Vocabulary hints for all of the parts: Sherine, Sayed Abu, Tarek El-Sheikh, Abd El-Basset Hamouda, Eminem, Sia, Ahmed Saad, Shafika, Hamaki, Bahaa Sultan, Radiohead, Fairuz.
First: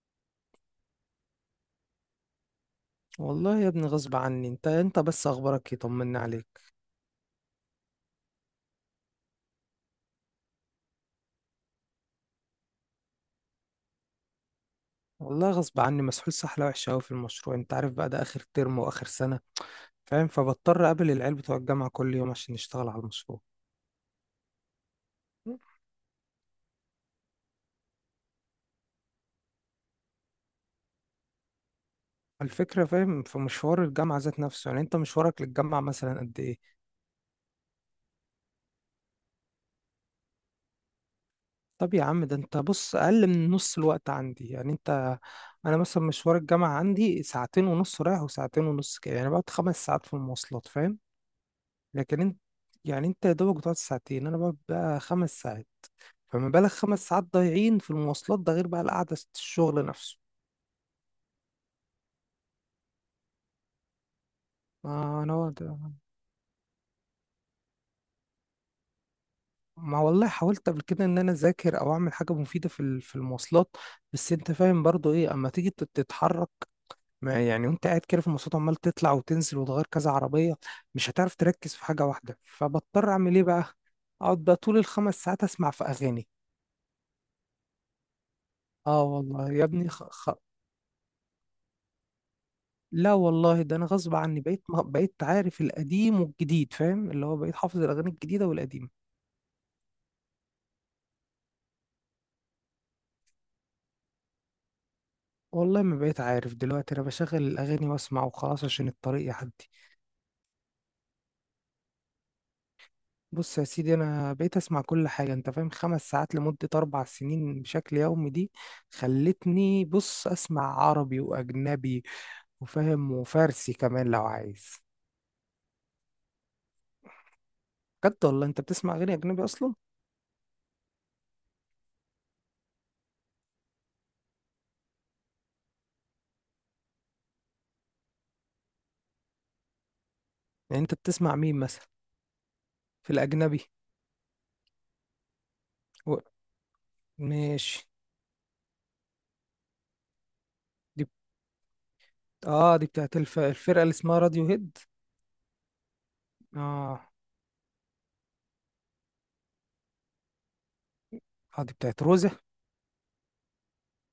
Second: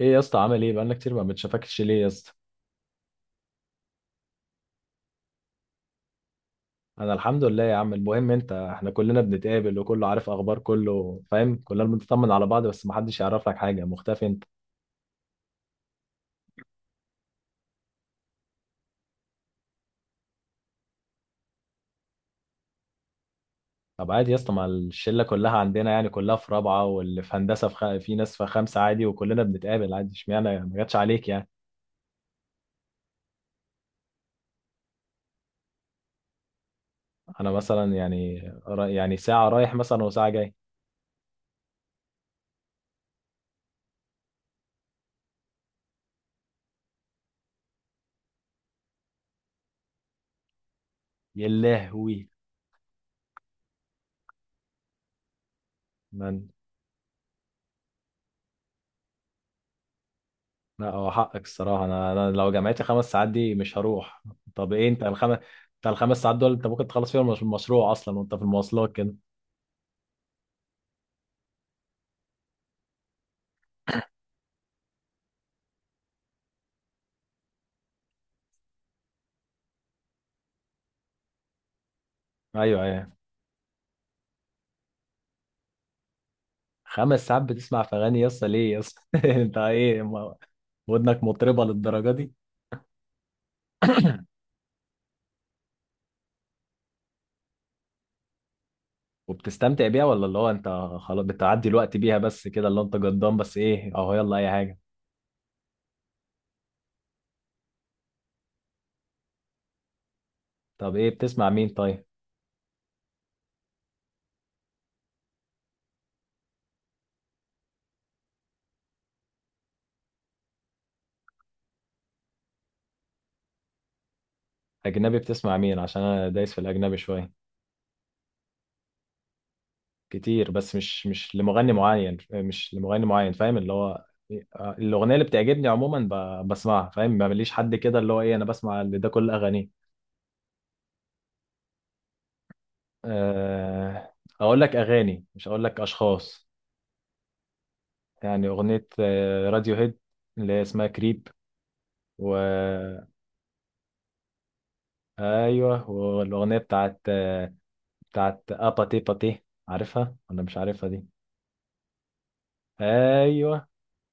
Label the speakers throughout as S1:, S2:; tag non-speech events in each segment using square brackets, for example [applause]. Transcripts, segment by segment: S1: ايه يا اسطى، عامل ايه؟ بقالنا كتير ما بنشافكش، ليه يا اسطى؟
S2: والله يا ابني غصب عني. انت بس اخبارك ايه؟ طمنا عليك.
S1: انا الحمد لله يا عم. المهم انت، احنا كلنا بنتقابل وكله عارف اخبار، كله فاهم، كلنا بنطمن على بعض، بس ما حدش يعرف لك حاجه، مختفي انت؟
S2: والله غصب عني، مسحول سحله وحشه قوي في المشروع. انت عارف بقى ده اخر ترم واخر سنه، فاهم؟ فبضطر اقابل العيال بتوع الجامعه كل يوم عشان نشتغل على المشروع.
S1: طب عادي يا اسطى، ما الشله كلها عندنا، يعني كلها في رابعه، واللي في هندسه في، في ناس في خمسه عادي، وكلنا بنتقابل عادي، اشمعنى يعني؟ ما جاتش عليك يعني.
S2: الفكره فاهم في مشوار الجامعه ذات نفسه. يعني انت مشوارك للجامعه مثلا قد ايه؟
S1: انا مثلا يعني، يعني ساعه رايح مثلا وساعه جاي.
S2: طب يا عم ده انت بص اقل من نص الوقت عندي، يعني انت. انا مثلا مشوار الجامعه عندي ساعتين ونص رايح وساعتين ونص، كده يعني بقعد 5 ساعات في المواصلات، فاهم؟
S1: يا
S2: لكن
S1: لهوي!
S2: انت، يعني انت يا دوبك بتقعد ساعتين، انا بقعد بقى 5 ساعات. فما بالك 5 ساعات ضايعين في المواصلات، ده غير بقى القعدة في الشغل نفسه.
S1: لا هو حقك الصراحة. أنا لو جامعتي خمس ساعات دي مش هروح. طب إيه؟ أنت
S2: ما
S1: الخمس...
S2: انا ده.
S1: أنت الخمس ساعات دول، أنت ممكن تخلص فيهم المشروع أصلا وأنت في المواصلات كده.
S2: ما والله حاولت قبل كده ان انا اذاكر او اعمل حاجه مفيده في المواصلات. بس انت فاهم برضو ايه اما تيجي تتحرك. ما يعني وانت قاعد كده في المواصلات، عمال تطلع وتنزل وتغير كذا عربيه. مش هتعرف تركز في حاجه واحده،
S1: أيوه،
S2: فبضطر
S1: أيوه.
S2: اعمل ايه بقى؟ اقعد بقى طول الخمس ساعات اسمع في اغاني.
S1: خمس ساعات بتسمع في أغاني؟ يس ليه يس؟
S2: اه
S1: [laughs]
S2: والله
S1: أنت
S2: يا ابني
S1: إيه
S2: خ... خ...
S1: ودنك مطربة للدرجة دي؟
S2: لا والله، ده انا غصب عني. بقيت عارف القديم والجديد، فاهم؟ اللي هو بقيت حافظ الاغاني الجديده والقديمه.
S1: وبتستمتع بيها ولا اللي هو أنت خلاص بتعدي الوقت بيها بس كده؟ اللي هو أنت جدام بس إيه أهو يلا أي حاجة.
S2: والله ما بقيت عارف دلوقتي، انا بشغل الاغاني واسمع وخلاص عشان الطريق يعدي.
S1: طب إيه بتسمع مين طيب؟
S2: بص يا سيدي، انا بقيت اسمع كل حاجه. انت فاهم 5 ساعات لمده 4 سنين بشكل يومي، دي خلتني بص اسمع عربي واجنبي وفاهم وفارسي كمان لو عايز.
S1: أجنبي بتسمع مين؟ عشان أنا دايس في الأجنبي شوية.
S2: بجد والله انت بتسمع اغاني اجنبي اصلا؟
S1: كتير، بس مش لمغني معين، مش لمغني معين، فاهم اللي هو... الاغنيه اللي بتعجبني عموما بسمعها، فاهم ما ماليش حد كده اللي هو ايه، انا بسمع اللي ده كل اغانيه.
S2: يعني انت بتسمع مين مثلا في الاجنبي؟
S1: آه، اقول لك اغاني مش اقول لك
S2: و...
S1: اشخاص.
S2: ماشي.
S1: يعني اغنيه راديو هيد، اللي هي اسمها
S2: دي بت...
S1: كريب. و...
S2: اه، دي بتاعت الفرقه اللي اسمها راديو هيد.
S1: ايوه، والاغنيه بتاعت
S2: اه.
S1: بتاعت اباتي باتي، عارفها ولا مش عارفها دي؟
S2: اه، دي بتاعت روزة.
S1: ايوه.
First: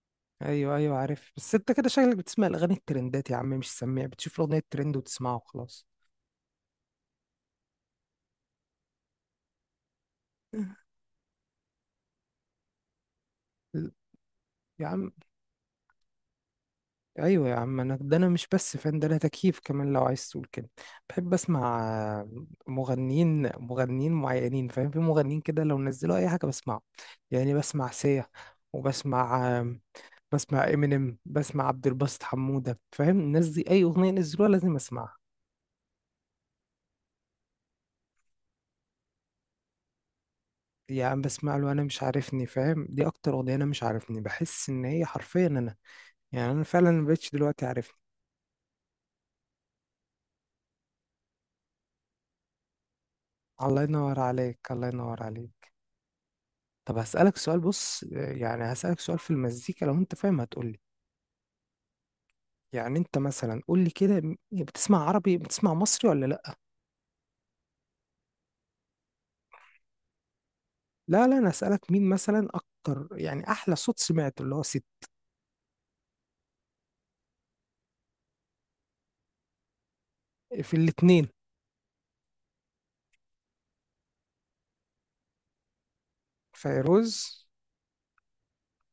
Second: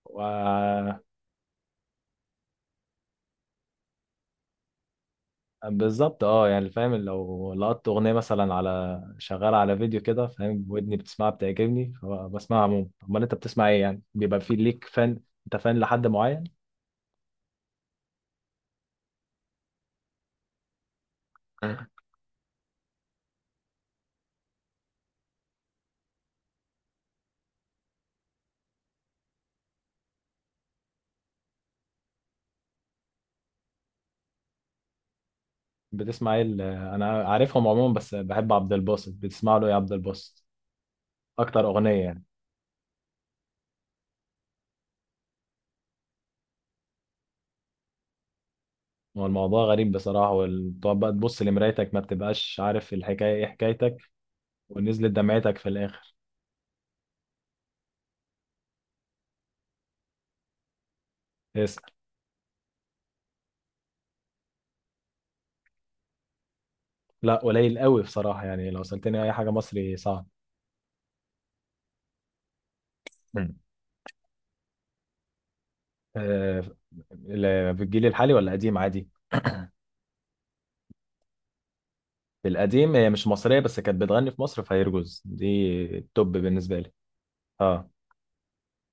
S1: و...
S2: ايوه ايوه عارف، بس انت كده شكلك بتسمع الاغاني الترندات يا عم، مش سميع. بتشوف الاغنيه ترند وتسمعها وخلاص.
S1: بالظبط اه، يعني فاهم لو لقطت اغنيه مثلا على شغاله على فيديو كده، فاهم ودني بتسمعها بتعجبني فبسمعها عموما. امال انت بتسمع ايه؟
S2: ل-
S1: يعني بيبقى في ليك
S2: يا عم.
S1: فان؟ انت فان لحد معين؟
S2: ايوه يا عم، انا ده انا مش بس فان، ده انا تكييف كمان لو عايز تقول كده. بحب اسمع مغنيين معينين، فاهم؟ في مغنيين كده لو نزلوا اي حاجه بسمعه. يعني بسمع سيا، وبسمع امينيم، بسمع عبد الباسط حموده، فاهم؟ الناس دي اي اغنيه نزلوها لازم اسمعها.
S1: بتسمع ايه انا عارفهم عموما، بس بحب عبد الباسط، بتسمع له ايه عبد الباسط؟
S2: يا عم بسمع
S1: اكتر
S2: له انا مش
S1: اغنيه يعني؟
S2: عارفني، فاهم؟ دي اكتر اغنيه، انا مش عارفني بحس ان هي حرفيا انا. يعني انا فعلا مبقتش دلوقتي عارفني.
S1: هو الموضوع غريب بصراحه، وتقعد بقى تبص لمرايتك ما بتبقاش عارف الحكايه ايه
S2: الله
S1: حكايتك.
S2: ينور عليك الله
S1: ونزلت
S2: ينور
S1: دمعتك
S2: عليك.
S1: في الاخر.
S2: طب هسألك سؤال، بص يعني هسألك سؤال في المزيكا لو انت فاهم هتقولي.
S1: اسال.
S2: يعني انت مثلا قولي كده بتسمع عربي، بتسمع مصري ولا لا؟
S1: لا قليل قوي بصراحه، يعني لو سالتني اي حاجه مصري صعب.
S2: لا لا، انا هسألك مين مثلا اكتر، يعني احلى صوت سمعته اللي هو ست؟
S1: آه، في الجيل الحالي ولا قديم عادي؟
S2: في الاتنين.
S1: في القديم، هي مش مصرية بس كانت بتغني في مصر، فيرجوز دي. التوب بالنسبة لي.
S2: فيروز.
S1: اه.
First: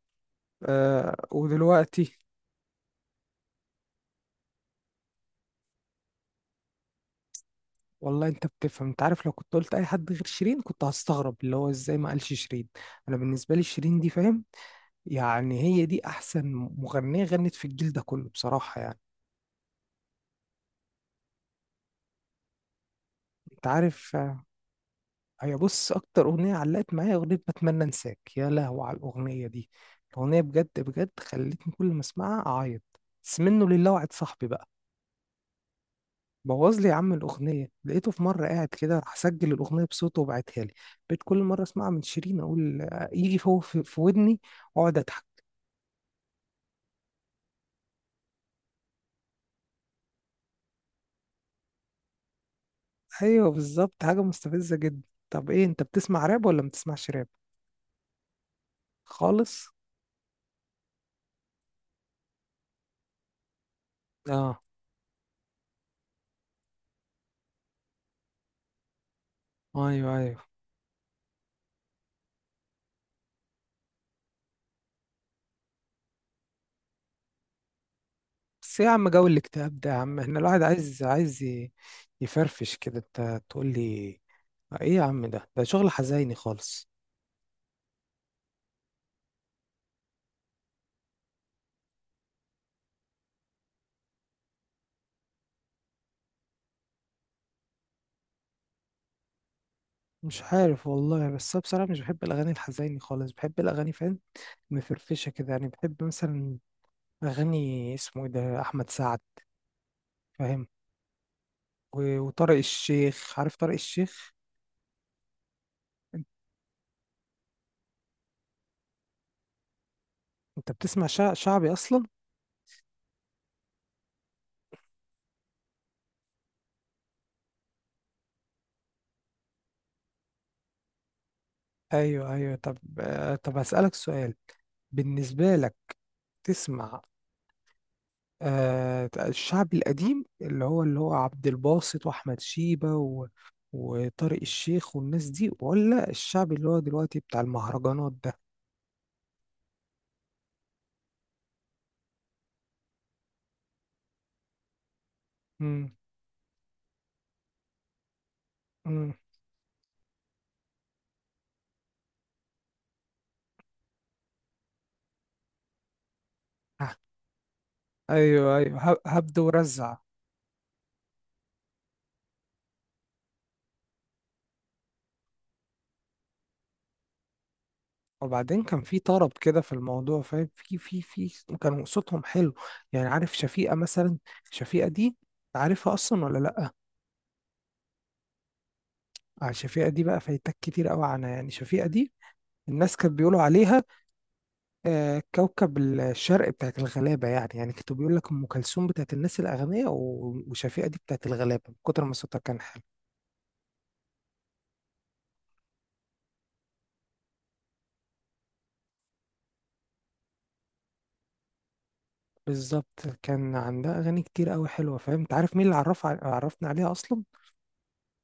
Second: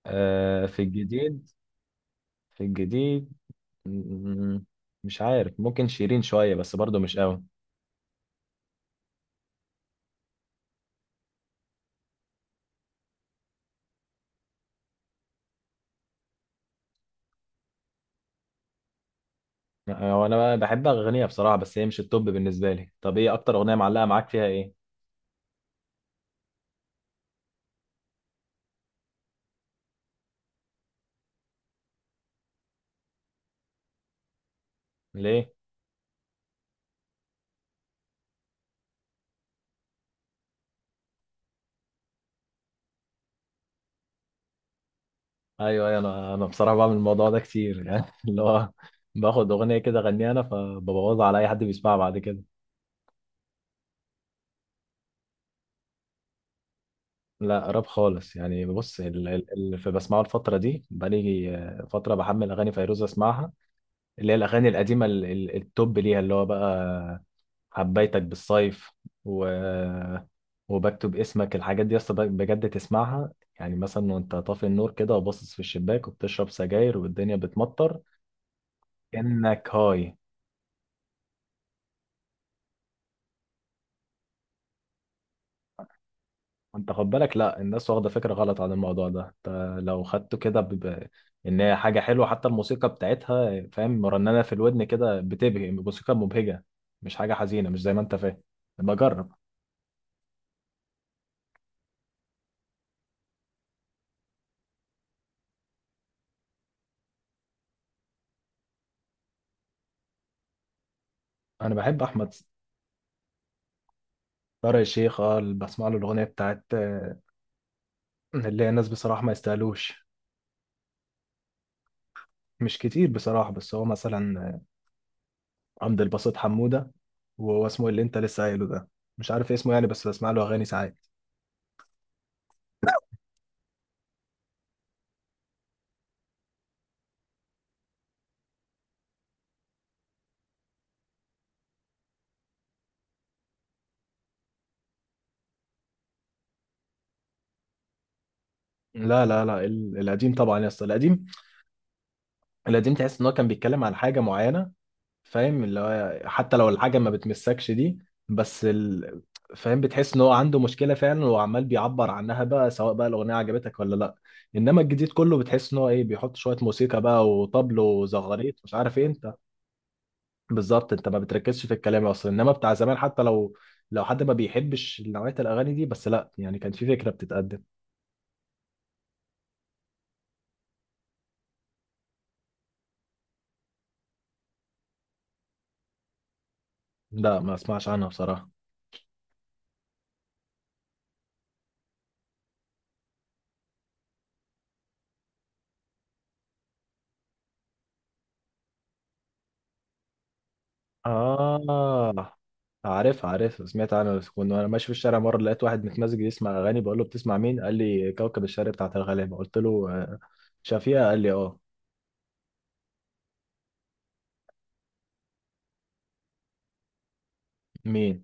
S1: في
S2: آه
S1: الجديد.
S2: ودلوقتي؟
S1: في الجديد... م- مش عارف، ممكن شيرين شوية بس برضو مش قوي.
S2: والله انت بتفهم. انت عارف لو كنت قلت اي حد غير شيرين كنت هستغرب اللي هو ازاي ما قالش شيرين. انا بالنسبة لي شيرين دي، فاهم؟ يعني هي دي احسن مغنيه غنت في الجيل ده كله بصراحه يعني.
S1: هو انا بحب اغنيها بصراحة بس هي مش التوب بالنسبة لي. طب ايه اكتر
S2: انت
S1: اغنية معلقة
S2: عارف
S1: معاك
S2: آه،
S1: فيها ايه؟
S2: هي بص اكتر اغنيه علقت معايا اغنيه بتمنى انساك. يا لهوي على الاغنيه دي، الاغنيه بجد بجد خلتني كل ما اسمعها اعيط. بس منه لله وعد صاحبي بقى،
S1: ليه؟
S2: بوظ لي يا عم الاغنيه. لقيته في مره قاعد كده راح سجل الاغنيه بصوته وبعتها لي. بقيت كل مره اسمعها من شيرين اقول آه، يجي فوق في ودني، واقعد اضحك.
S1: ايوه، ايوه. انا بصراحة بعمل الموضوع ده كتير [laughs] يعني اللي هو باخد اغنية كده اغنيها انا، فببوظها على اي حد بيسمعها بعد كده.
S2: ايوه بالظبط، حاجه مستفزه جدا. طب ايه، انت بتسمع راب ولا ما بتسمعش راب
S1: لا راب خالص، يعني بص
S2: خالص؟
S1: اللي في بسمعه الفترة دي بقالي فترة بحمل أغاني فيروز أسمعها. اللي هي
S2: اه.
S1: الأغاني القديمة التوب ليها اللي هو بقى حبيتك بالصيف. و...
S2: ايوه ايوه.
S1: وبكتب اسمك، الحاجات دي أصلا بجد تسمعها. يعني مثلا وأنت طافي النور كده وباصص في الشباك وبتشرب سجاير والدنيا بتمطر.
S2: بس إيه يا عم جو
S1: إنك
S2: الاكتئاب ده، يا
S1: هاي...
S2: عم احنا الواحد عايز يفرفش كده. انت تقول لي ايه يا عم، ده شغل حزيني خالص؟
S1: انت خد بالك، لا الناس واخده فكره غلط عن الموضوع ده. انت لو خدته كده ان هي حاجه حلوه، حتى الموسيقى بتاعتها فاهم مرنمه في الودن كده، بتبهي، موسيقى مبهجه. مش حاجه حزينه، مش زي ما انت فاهم. بجرب.
S2: مش عارف والله، بس أنا بصراحة مش بحب الأغاني الحزيني خالص، بحب الأغاني، فاهم؟ مفرفشة كده. يعني بحب مثلا أغاني اسمه ايه ده أحمد سعد، فاهم؟
S1: انا
S2: و-
S1: بحب احمد.
S2: وطارق الشيخ، عارف طارق الشيخ؟
S1: طارق الشيخ اه، اللي بسمع له الاغنيه
S2: انت
S1: بتاعت اللي هي الناس بصراحه ما يستاهلوش.
S2: أنت بتسمع شعبي أصلا؟
S1: مش كتير بصراحه، بس هو مثلا عبد الباسط حموده، وهو اسمه اللي انت لسه قايله ده، مش عارف اسمه يعني، بس بسمع له اغاني ساعات.
S2: أيوه أيوه، طب آه، طب هسألك سؤال بالنسبة لك. تسمع آه، الشعب القديم اللي هو عبد الباسط واحمد شيبة وطارق الشيخ والناس دي، ولا الشعب اللي هو دلوقتي بتاع المهرجانات ده؟
S1: لا، لا، لا، القديم طبعا يا اسطى، القديم. القديم تحس ان هو كان بيتكلم عن حاجه معينه، فاهم اللي
S2: مم.
S1: هو حتى لو الحاجه ما بتمسكش دي. بس
S2: مم.
S1: فاهم بتحس ان هو عنده مشكله فعلا، وعمال بيعبر عنها بقى، سواء بقى الاغنيه عجبتك ولا لا. انما الجديد كله بتحس ان هو ايه، بيحط شويه
S2: آه،
S1: موسيقى بقى وطبل
S2: ايوه
S1: وزغاريت مش
S2: ايوه،
S1: عارف
S2: هب-
S1: ايه انت.
S2: هبد ورزع.
S1: بالظبط، انت ما بتركزش في الكلام اصلا، انما بتاع زمان حتى لو، لو حد ما بيحبش نوعيه الاغاني دي بس، لا يعني، كان في فكره بتتقدم.
S2: وبعدين كان في طرب كده في الموضوع، فاهم؟ في في في كانوا صوتهم حلو. يعني عارف شفيقة مثلا، شفيقة دي عارفها اصلا ولا لا؟
S1: لا، ما اسمعش عنها بصراحه.
S2: آه، شفيقة دي بقى فايتك كتير قوي عنها. يعني شفيقة دي الناس كانت بيقولوا عليها آه، كوكب الشرق بتاعت الغلابة. يعني يعني كانوا بيقول لك أم كلثوم بتاعت الناس الأغنياء وشفيقة دي بتاعت الغلابة من كتر ما
S1: آه
S2: صوتها كان حلو.
S1: عارف، عارف، سمعت عنه. بس كنت وانا ماشي في الشارع مرة لقيت واحد متمزج يسمع أغاني، بقول له بتسمع مين؟ قال لي كوكب الشارع بتاعت الغلابة، قلت له شفيقة، قال لي اه.
S2: بالظبط، كان عندها أغاني كتير أوي حلوة، فاهم؟ أنت عارف مين اللي عرفنا عليها أصلا؟
S1: مين؟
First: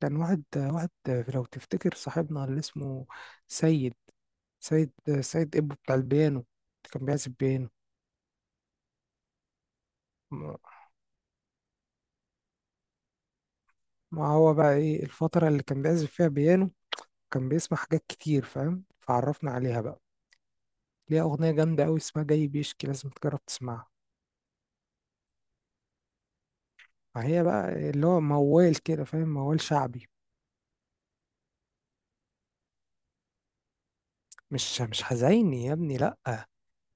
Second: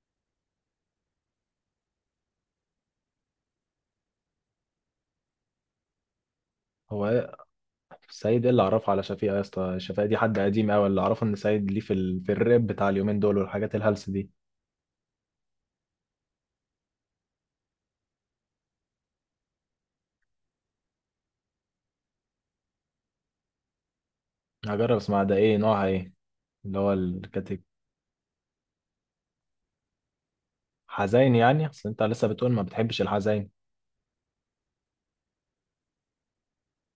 S2: كان واحد لو تفتكر صاحبنا اللي اسمه سيد سيد سيد إبو بتاع البيانو، كان
S1: هو
S2: بيعزف
S1: إيه؟
S2: بيانو.
S1: سعيد ايه اللي عرفه على شفيقة يا اسطى؟ شفيقة دي حد قديم أوي. اللي أعرفه إن سعيد ليه في، في الراب بتاع اليومين دول والحاجات الهلس
S2: ما
S1: دي.
S2: هو بقى إيه الفترة اللي كان بيعزف فيها بيانو، كان بيسمع حاجات كتير، فاهم؟ فعرفنا عليها بقى. ليها أغنية جامدة أوي اسمها جاي بيشكي، لازم تجرب تسمعها.
S1: هجرب اسمع، ده ايه نوعها ايه؟ اللي هو
S2: فهي
S1: الكاتيجوري.
S2: بقى اللي هو موال كده، فاهم؟ موال شعبي.
S1: حزين يعني؟ أصل أنت لسه بتقول ما بتحبش الحزين.
S2: مش حزيني يا ابني، لأ.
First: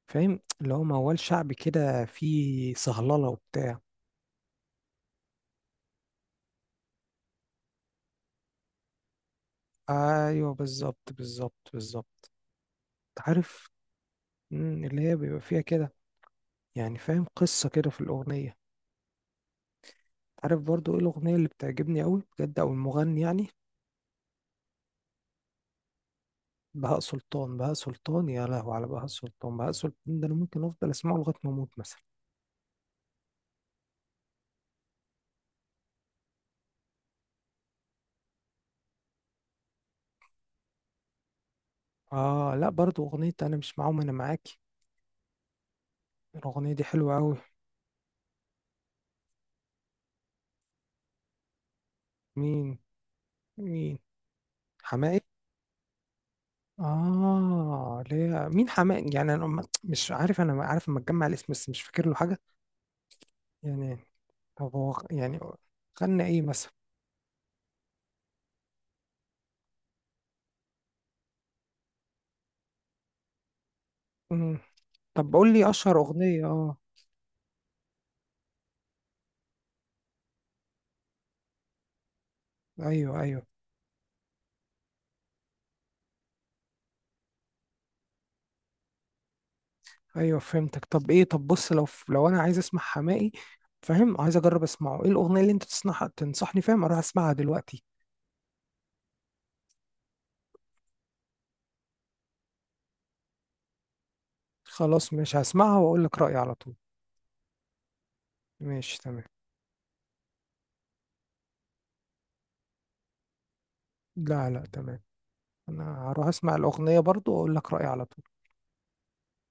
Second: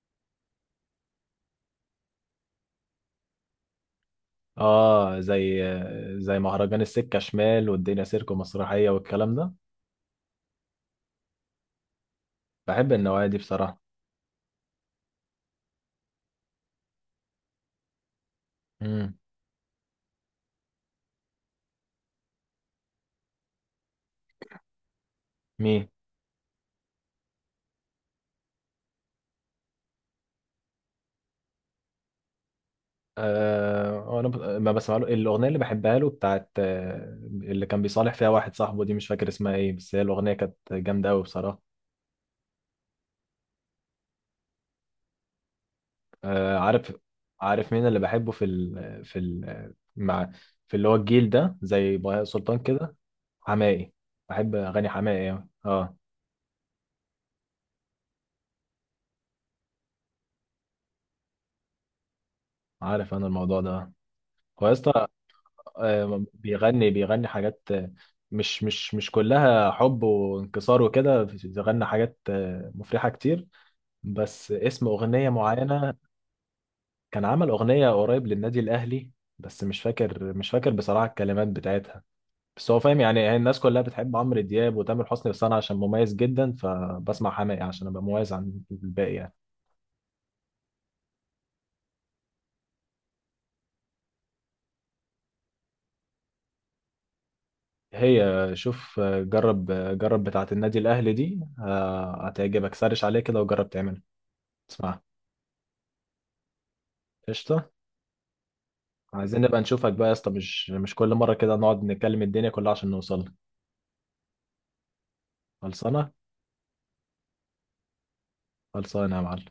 S2: فاهم اللي هو موال شعبي كده فيه صهللة وبتاع.
S1: اه زي زي مهرجان السكة شمال والدنيا سيرك ومسرحية والكلام ده.
S2: أيوه بالظبط بالظبط بالظبط.
S1: بحب النوعية
S2: أنت
S1: دي
S2: عارف
S1: بصراحة.
S2: اللي هي بيبقى فيها كده. يعني فاهم قصة كده في الأغنية.
S1: امم.
S2: أنت عارف برضو إيه الأغنية اللي بتعجبني أوي بجد أو المغني يعني؟
S1: مين؟
S2: بهاء سلطان بهاء سلطان. يا لهو على بهاء سلطان، بهاء سلطان ده أنا ممكن أفضل أسمعه لغاية ما أموت مثلا.
S1: آه، انا ما بسمع له الاغنيه اللي بحبها له بتاعت اللي كان بيصالح فيها واحد صاحبه، دي مش فاكر اسمها ايه بس هي الاغنيه كانت جامده قوي بصراحه.
S2: اه لا، برضو اغنية انا مش معاهم انا معاكي،
S1: آه،
S2: الاغنية دي
S1: عارف.
S2: حلوة اوي.
S1: عارف مين اللي بحبه في في ال... مع في اللي هو الجيل ده زي بهاء سلطان
S2: مين
S1: كده؟ حماقي.
S2: مين
S1: بحب اغاني
S2: حماقي؟
S1: حماقي أوي. اه.
S2: اه ليه، مين حماقي يعني؟ انا مش عارف، انا عارف اما اتجمع الاسم بس مش فاكر له حاجة.
S1: عارف انا الموضوع ده.
S2: يعني
S1: هو يا
S2: طب هو
S1: اسطى
S2: يعني غنى ايه مثلا؟
S1: بيغني حاجات مش كلها حب وانكسار وكده، بيغني حاجات مفرحة كتير. بس
S2: مم.
S1: اسم أغنية
S2: طب قول لي
S1: معينة...
S2: اشهر اغنية اه.
S1: كان عمل أغنية قريب للنادي الأهلي، بس مش فاكر بصراحة الكلمات بتاعتها. بس هو فاهم يعني،
S2: ايوه
S1: هي
S2: ايوه
S1: الناس كلها بتحب عمرو دياب وتامر حسني، بس أنا عشان مميز جدا فبسمع حماقي عشان أبقى مميز عن الباقي يعني.
S2: ايوه فهمتك. طب ايه، طب بص لو انا عايز اسمع حماقي، فاهم؟ عايز اجرب اسمعه. ايه الاغنية اللي انت تسمعها تنصحني فاهم اروح اسمعها دلوقتي؟
S1: هي شوف، جرب بتاعة النادي الأهلي دي، هتعجبك. سرش عليه كده وجرب تعملها. اسمعها.
S2: خلاص، مش هسمعها واقول لك رأيي على طول.
S1: قشطة.
S2: ماشي تمام.
S1: عايزين نبقى نشوفك بقى يا اسطى، مش كل مرة كده نقعد نتكلم الدنيا كلها عشان نوصل.
S2: لا لا تمام. انا
S1: خلصانة.
S2: هروح اسمع الاغنيه برضو واقول لك رايي على طول.
S1: خلصانة يا معلم.